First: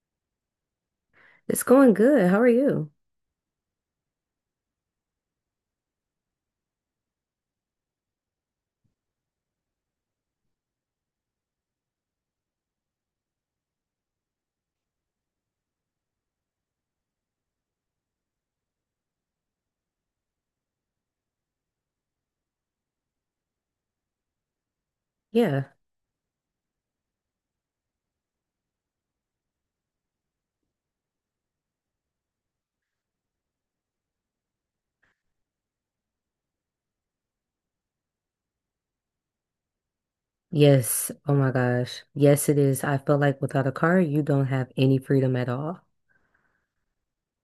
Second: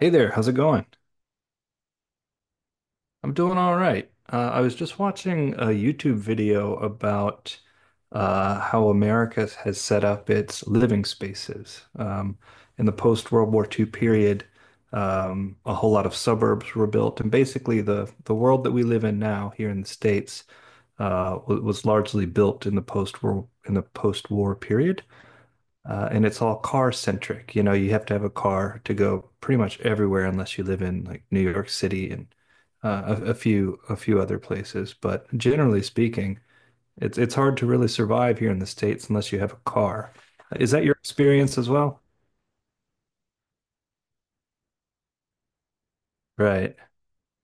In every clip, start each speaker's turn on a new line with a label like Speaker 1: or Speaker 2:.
Speaker 1: Hey there, how's it going?
Speaker 2: It's going good. How are you?
Speaker 1: I'm doing all right. I was just watching a YouTube video about how America has set up its living spaces. In the post-World War II period, a whole lot of suburbs were built, and basically the world that we live in now here in the States was largely built in the post-war period.
Speaker 2: Yeah.
Speaker 1: And it's all car centric. You know, you have to have a car to go pretty much everywhere unless you live in like New York City and a few other places. But generally speaking, it's hard to really survive here in the States unless you have a car. Is that your
Speaker 2: Yes. Oh my
Speaker 1: experience as
Speaker 2: gosh.
Speaker 1: well?
Speaker 2: Yes, it is. I feel like without a car, you don't have any freedom at all.
Speaker 1: Right.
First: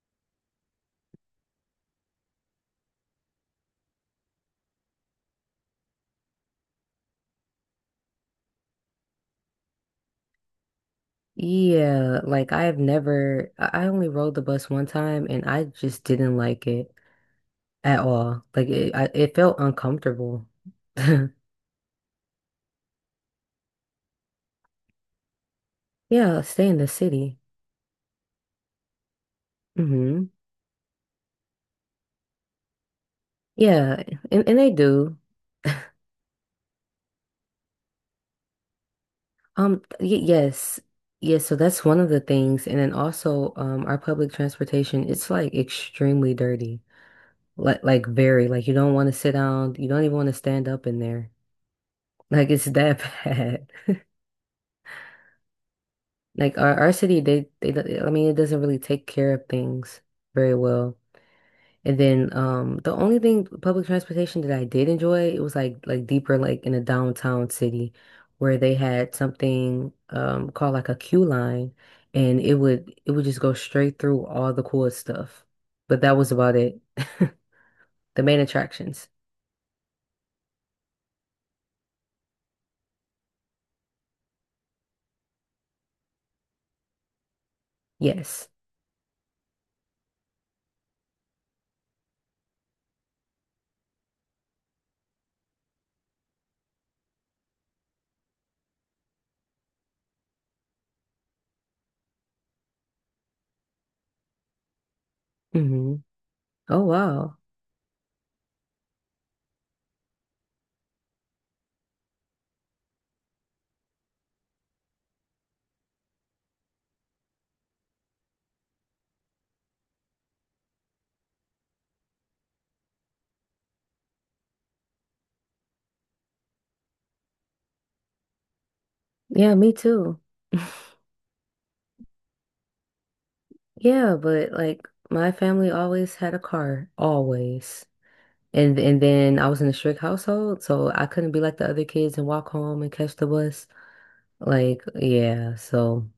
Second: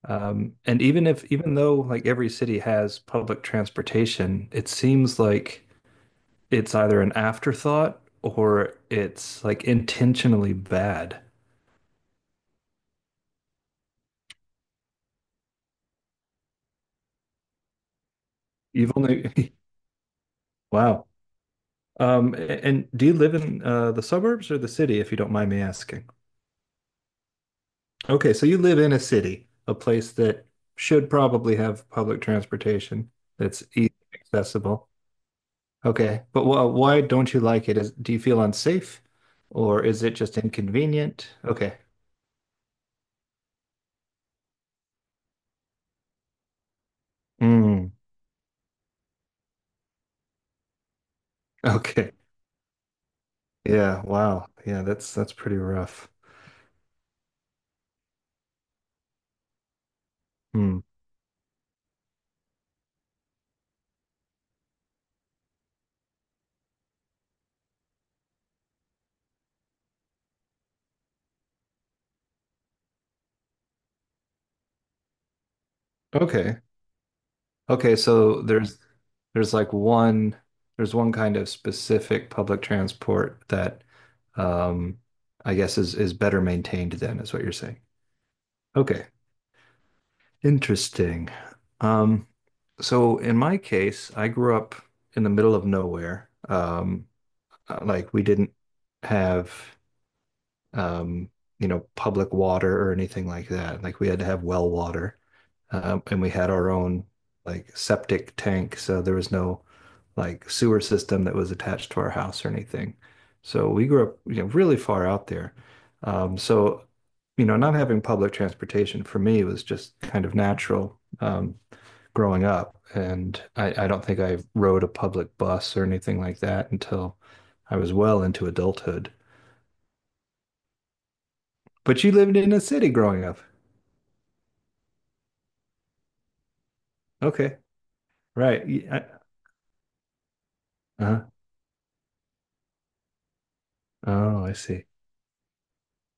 Speaker 1: And even if even though like every city has public transportation, it seems like it's either an afterthought or it's like intentionally bad.
Speaker 2: Yeah. Like I've never, I only rode the bus one time and I just didn't like it at all. Like
Speaker 1: You've
Speaker 2: it, I, it
Speaker 1: only
Speaker 2: felt uncomfortable.
Speaker 1: wow. Um, and do you live in the suburbs or the city, if you don't mind me asking?
Speaker 2: Yeah. Stay in the city.
Speaker 1: Okay, so you live in a city, a place
Speaker 2: Hmm.
Speaker 1: that should probably have public transportation that's easy
Speaker 2: Yeah.
Speaker 1: and
Speaker 2: And they
Speaker 1: accessible.
Speaker 2: do.
Speaker 1: Okay, but wh why don't you like it? Do you feel unsafe or is
Speaker 2: Y
Speaker 1: it just
Speaker 2: yes.
Speaker 1: inconvenient?
Speaker 2: Yes, so
Speaker 1: Okay.
Speaker 2: that's one of the things. And then also, our public transportation, it's like extremely dirty. Like
Speaker 1: Mm,
Speaker 2: like very, like you don't want to sit down, you don't even want to stand up in there.
Speaker 1: okay.
Speaker 2: Like it's that bad.
Speaker 1: Yeah, wow. Yeah, that's pretty rough.
Speaker 2: Like our city, I mean it doesn't really take care of things very
Speaker 1: Hmm.
Speaker 2: well. And then the only thing public transportation that I did enjoy, it was like deeper, like in a downtown city where they had something called like a queue line and it would just go straight through all the cool stuff. But that was about
Speaker 1: Okay.
Speaker 2: it.
Speaker 1: Okay,
Speaker 2: The main
Speaker 1: so
Speaker 2: attractions.
Speaker 1: there's like one there's one kind of specific public transport that um I guess is better maintained then is what you're saying.
Speaker 2: Yes.
Speaker 1: Okay, interesting. Um so in my case, I grew up in the middle of nowhere. Like we didn't have um, you know, public water or anything like that. Like we had to have well water,
Speaker 2: Hmm.
Speaker 1: and we had our
Speaker 2: Oh
Speaker 1: own
Speaker 2: wow.
Speaker 1: like septic tank, so there was no like sewer system that was attached to our house or anything. So we grew up, you know, really far out there. So, you know, not having public transportation for me was just kind of natural growing up, and I don't think I rode a public bus or anything like that until I was well into adulthood.
Speaker 2: Yeah, me too.
Speaker 1: But you lived in a city growing up.
Speaker 2: Yeah, but like my family always had a car,
Speaker 1: Okay.
Speaker 2: always.
Speaker 1: Right.
Speaker 2: And then I was in a strict household, so I
Speaker 1: Uh-huh.
Speaker 2: couldn't be like the other kids and walk home and catch the bus.
Speaker 1: Oh, I
Speaker 2: Like,
Speaker 1: see.
Speaker 2: yeah, so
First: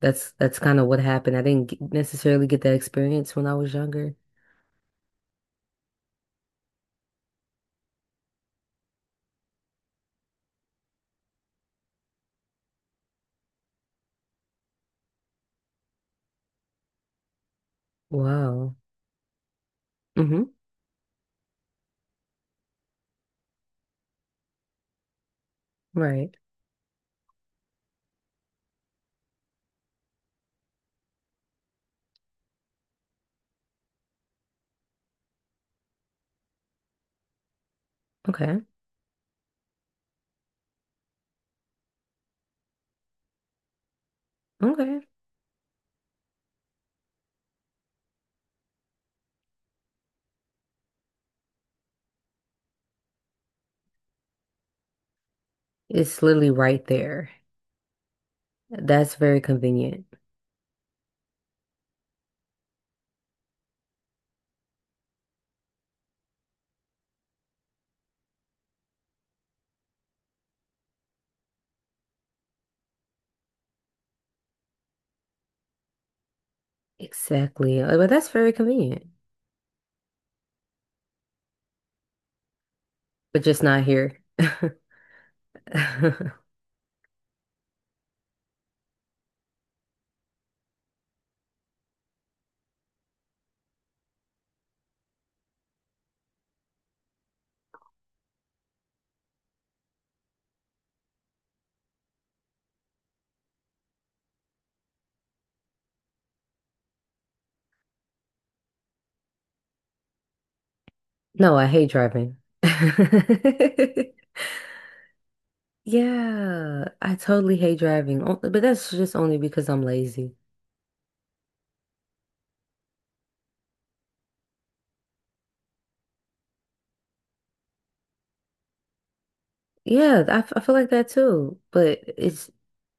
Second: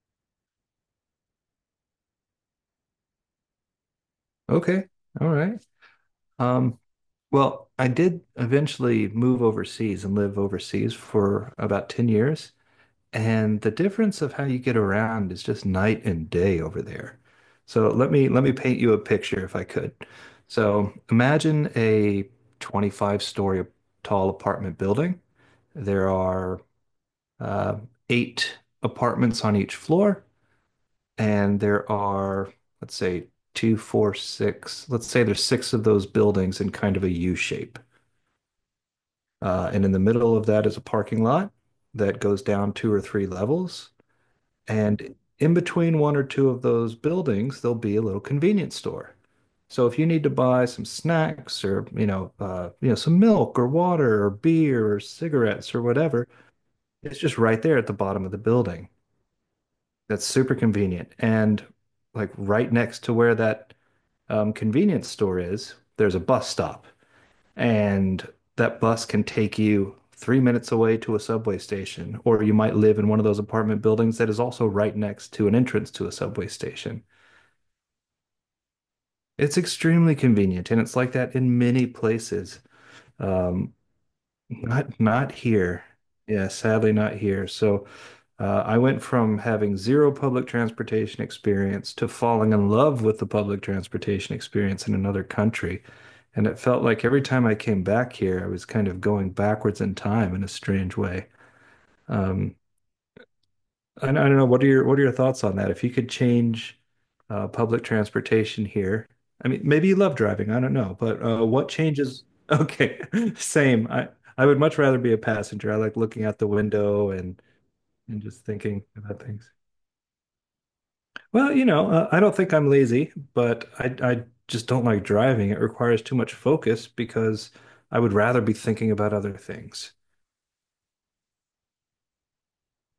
Speaker 2: that's kind of what happened. I didn't get- necessarily get that experience when I was younger.
Speaker 1: Okay. All right. Um, well, I did eventually move overseas and live overseas for about 10 years. And the difference of how you get around is just night and day over there. So let me
Speaker 2: Wow.
Speaker 1: paint you a picture if I could.
Speaker 2: Mm-hmm.
Speaker 1: So imagine a 25-story tall apartment building. There
Speaker 2: Right.
Speaker 1: are uh, eight apartments on each floor. And there are, let's say, two, four, six. Let's say there's six of those buildings in kind of a U shape.
Speaker 2: Okay.
Speaker 1: And in the middle of that is a parking lot that goes down two or three levels.
Speaker 2: Okay.
Speaker 1: And in between one or two of those buildings, there'll be a little convenience store. So if you need to buy some snacks or, you know, some milk or water or beer or cigarettes or
Speaker 2: It's
Speaker 1: whatever,
Speaker 2: literally right
Speaker 1: it's
Speaker 2: there.
Speaker 1: just right there at the bottom of the building.
Speaker 2: That's very convenient.
Speaker 1: That's super convenient. And like right next to where that convenience store is, there's a bus stop, and that bus can take you 3 minutes away to a subway station, or you might live in one of those apartment buildings that is also right next to an entrance to a subway station.
Speaker 2: Exactly. But that's very convenient.
Speaker 1: It's extremely convenient, and it's like that in many places.
Speaker 2: But just
Speaker 1: Um,
Speaker 2: not here.
Speaker 1: Not not here. Yeah, sadly not here. So I went from having zero public transportation experience to falling in love with the public transportation experience in another country. And it felt like every time I came back here, I was kind of going backwards in time in a strange way. Um, I don't know. What are your thoughts on that? If you could change public transportation here, I mean, maybe you love driving. I don't know, but
Speaker 2: No, I
Speaker 1: what
Speaker 2: hate
Speaker 1: changes?
Speaker 2: driving.
Speaker 1: Okay, same. I would much rather be a passenger. I like looking out the
Speaker 2: Yeah,
Speaker 1: window
Speaker 2: I totally hate
Speaker 1: and
Speaker 2: driving, O-
Speaker 1: just
Speaker 2: but
Speaker 1: thinking
Speaker 2: that's just
Speaker 1: about
Speaker 2: only
Speaker 1: things.
Speaker 2: because I'm lazy.
Speaker 1: Well, you know, I don't think I'm lazy, but I just don't like driving. It requires too much focus because I would rather be thinking about other things.
Speaker 2: Yeah, I feel like that too, but it's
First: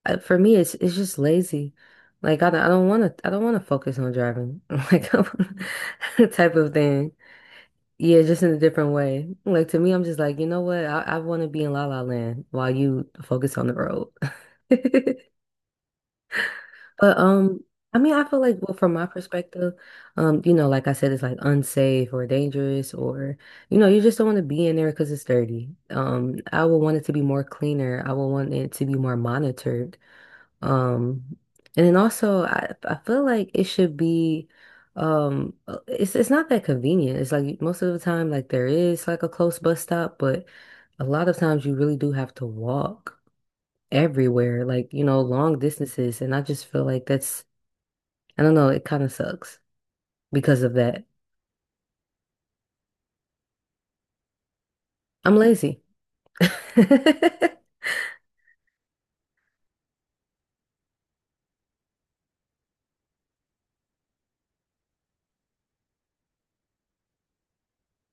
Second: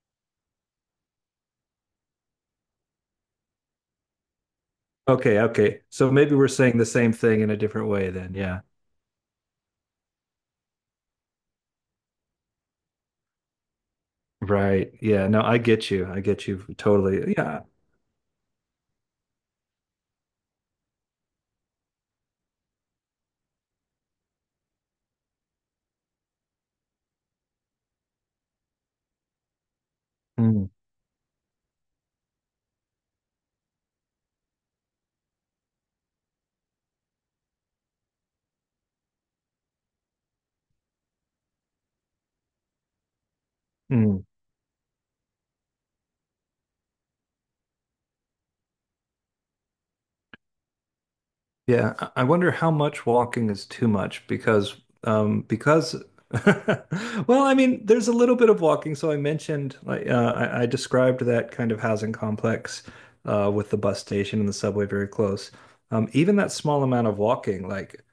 Speaker 2: for me it's just lazy. Like I don't want to focus on driving. Like
Speaker 1: Okay, okay. So maybe we're
Speaker 2: type of
Speaker 1: saying the
Speaker 2: thing.
Speaker 1: same thing in a different way
Speaker 2: Yeah,
Speaker 1: then.
Speaker 2: just in a
Speaker 1: Yeah.
Speaker 2: different way. Like to me I'm just like, you know what? I want to be in La La Land while you focus on the road.
Speaker 1: Right. Yeah. No, I get you. I get you
Speaker 2: But
Speaker 1: totally. Yeah.
Speaker 2: I mean, I feel like, well, from my perspective, you know, like I said, it's like unsafe or dangerous, or you know, you just don't want to be in there because it's dirty. I would want it to be more cleaner. I would want it to be more monitored.
Speaker 1: Mm,
Speaker 2: Um, and then also, I feel like it should be, it's not that convenient. It's like most of the time, like there is like a close bus stop, but a lot of times you really do have to walk
Speaker 1: mm.
Speaker 2: everywhere, like you know, long distances, and I just feel like that's I don't know, it kind of sucks because of that.
Speaker 1: Yeah. I wonder how much walking is too much because,
Speaker 2: I'm
Speaker 1: um,
Speaker 2: lazy.
Speaker 1: because, well, I mean, there's a little bit of walking. So I mentioned, like, I described that kind of housing complex, with the bus station and the subway very close. Even that small amount of walking, like,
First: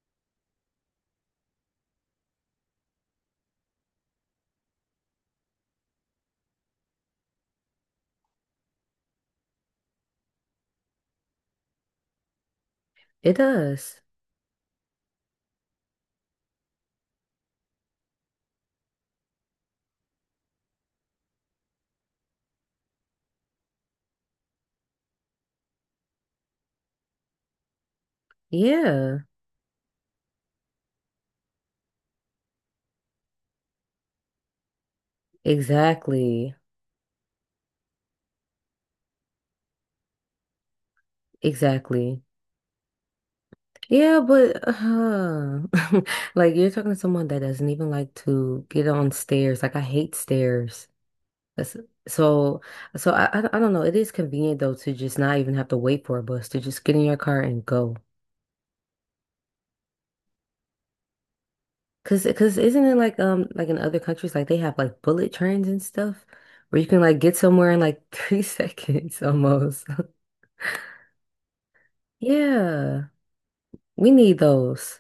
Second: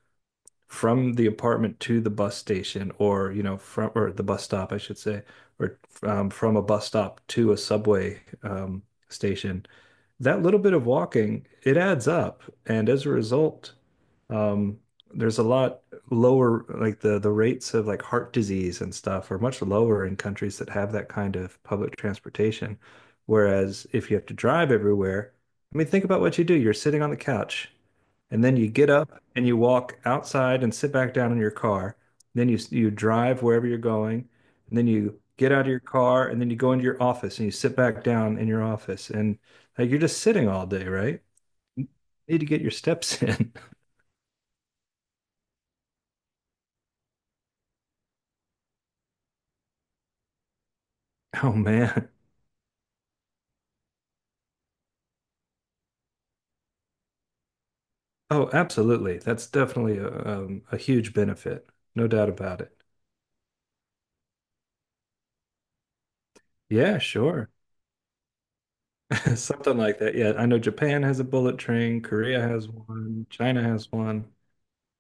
Speaker 1: from the apartment to the bus station or you know from or the bus stop I should say or from a bus stop to a subway station, that little bit of walking it adds up, and as a
Speaker 2: It
Speaker 1: result
Speaker 2: does.
Speaker 1: um, there's a lot lower, like the rates of like heart disease and stuff are much lower in countries that have that kind of public transportation, whereas if you have to drive everywhere, I mean think about what you do. You're sitting on the couch, and then you get
Speaker 2: Yeah,
Speaker 1: up and you walk outside and sit back down in your car. Then you drive wherever you're going, and then you get out of your car and then
Speaker 2: exactly.
Speaker 1: you go into your office and you sit back down in your office, and like you're just sitting all day, right? You
Speaker 2: Exactly.
Speaker 1: need to get your steps in.
Speaker 2: Yeah, but like you're talking to someone that doesn't even like to get on stairs. Like I hate stairs.
Speaker 1: Oh
Speaker 2: That's,
Speaker 1: man.
Speaker 2: so so I don't know. It is convenient though to just not even have to wait for a bus to just get in your car and go.
Speaker 1: Oh, absolutely. That's definitely a huge benefit. No
Speaker 2: Cause,
Speaker 1: doubt
Speaker 2: cause
Speaker 1: about it.
Speaker 2: isn't it like in other countries like they have like bullet trains and stuff where you
Speaker 1: Yeah,
Speaker 2: can like get
Speaker 1: sure.
Speaker 2: somewhere in like 3 seconds
Speaker 1: Something
Speaker 2: almost.
Speaker 1: like that. Yeah, I know Japan has a bullet train, Korea has
Speaker 2: Yeah,
Speaker 1: one, China has
Speaker 2: we
Speaker 1: one.
Speaker 2: need those.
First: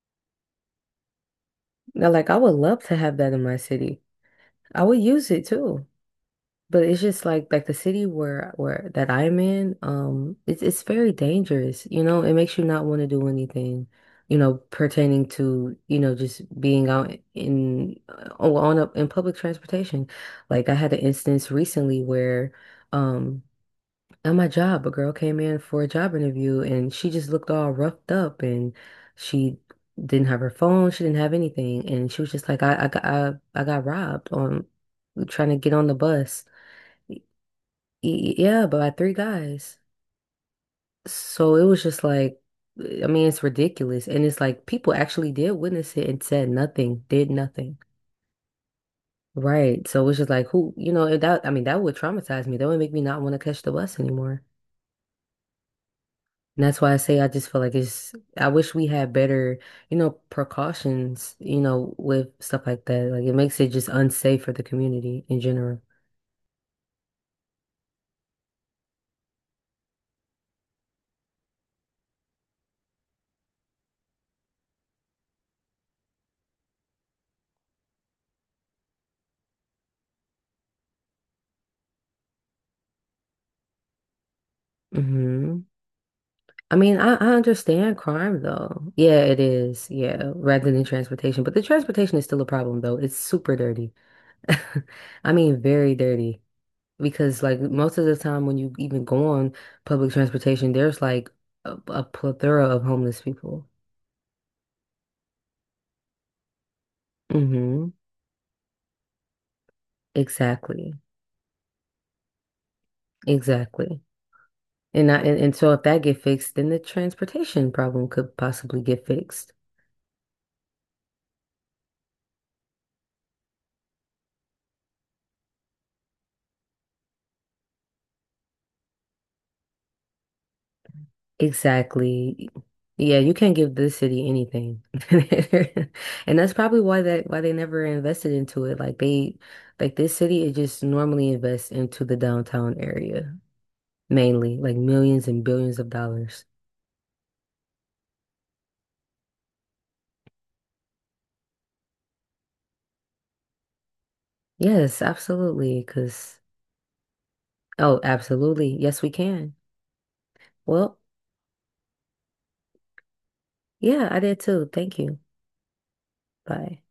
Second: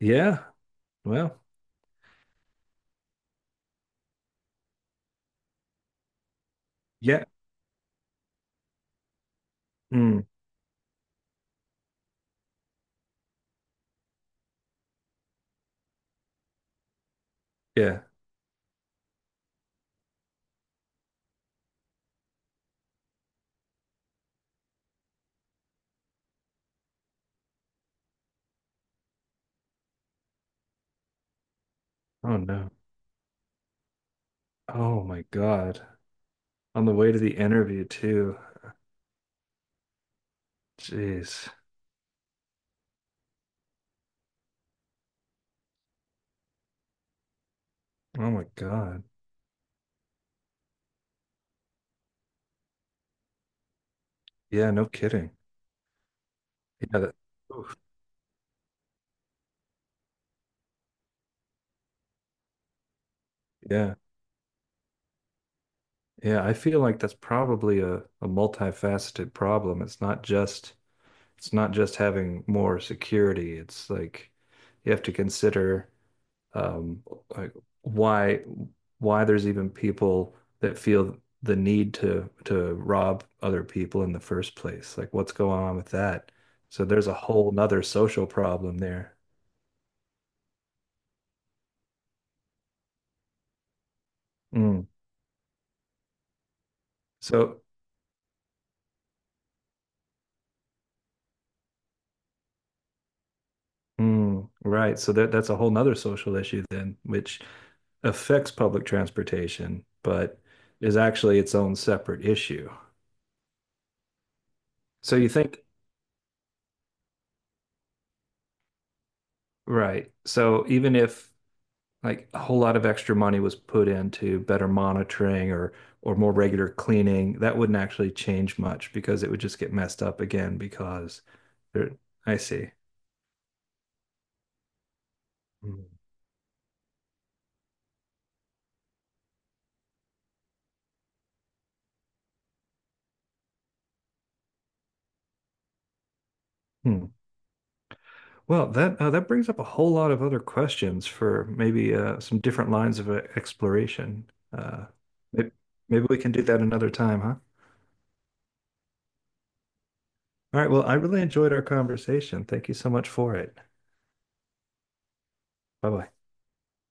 Speaker 1: Yeah. Well,
Speaker 2: Now, like I would love to have that in my city. I would use it too. But it's
Speaker 1: yeah.
Speaker 2: just like the city where that I'm in,
Speaker 1: Hmm.
Speaker 2: it's very dangerous. You know, it makes you not want to do anything, you know, pertaining to, you know, just being out in
Speaker 1: Yeah.
Speaker 2: on in public transportation. Like I had an instance recently where um at my job, a girl came in for a job interview and she just looked all roughed up and she didn't have her phone, she didn't have anything, and she was
Speaker 1: Oh
Speaker 2: just like,
Speaker 1: no.
Speaker 2: I got robbed on
Speaker 1: Oh my
Speaker 2: trying to get
Speaker 1: God.
Speaker 2: on the bus.
Speaker 1: On the way to the interview too.
Speaker 2: Yeah, by three guys.
Speaker 1: Jeez.
Speaker 2: So it was just like, I mean, it's ridiculous. And it's like people actually did witness it and said nothing, did nothing.
Speaker 1: Oh my God.
Speaker 2: Right. So it was just like, who, you know, and that, I mean, that would traumatize me. That would make me not want to catch the bus anymore.
Speaker 1: Yeah, no kidding.
Speaker 2: And that's why I
Speaker 1: Yeah, that,
Speaker 2: say I just feel like
Speaker 1: oof.
Speaker 2: it's, I wish we had better, you know, precautions, you know, with stuff like that. Like it makes it just
Speaker 1: Yeah.
Speaker 2: unsafe for the community in general.
Speaker 1: Yeah, I feel like that's probably a multifaceted problem. It's not just having more security. It's like you have to consider um, like why there's even people that feel the need to rob other people in the first place. Like what's going
Speaker 2: Hmm.
Speaker 1: on with that? So there's a
Speaker 2: I
Speaker 1: whole nother
Speaker 2: understand
Speaker 1: social
Speaker 2: crime
Speaker 1: problem
Speaker 2: though.
Speaker 1: there.
Speaker 2: Yeah, it is. Yeah, rather than transportation. But the transportation is still a problem though. It's super dirty.
Speaker 1: Mm.
Speaker 2: I mean, very dirty. Because like
Speaker 1: So
Speaker 2: most of the time when you even go on public transportation, there's like a plethora of homeless people.
Speaker 1: mm, right. So that's a whole nother social issue then, which
Speaker 2: Hmm.
Speaker 1: affects public transportation, but
Speaker 2: Exactly.
Speaker 1: is actually its own separate issue.
Speaker 2: Exactly.
Speaker 1: So you
Speaker 2: And
Speaker 1: think,
Speaker 2: so if that get fixed, then the transportation problem could possibly get fixed.
Speaker 1: right. So even if like a whole lot of extra money was put into better monitoring or more regular cleaning, that wouldn't actually change much because it would just get messed up again because there, I
Speaker 2: Exactly.
Speaker 1: see.
Speaker 2: Yeah, you can't give this city anything.
Speaker 1: Hmm.
Speaker 2: And that's probably why they never invested into it. Like they like this city it just normally invests into the downtown area mainly, like millions and billions of dollars.
Speaker 1: Hmm. Well, that that brings up a whole lot of other questions for maybe some different lines of exploration.
Speaker 2: Yes,
Speaker 1: Maybe,
Speaker 2: absolutely.
Speaker 1: maybe we can
Speaker 2: 'Cause
Speaker 1: do that another time, huh?
Speaker 2: oh, absolutely. Yes, we can.
Speaker 1: All right. Well, I
Speaker 2: Well,
Speaker 1: really enjoyed our conversation. Thank you so much for it.
Speaker 2: yeah, I did too. Thank you.
Speaker 1: Bye bye.
Speaker 2: Bye.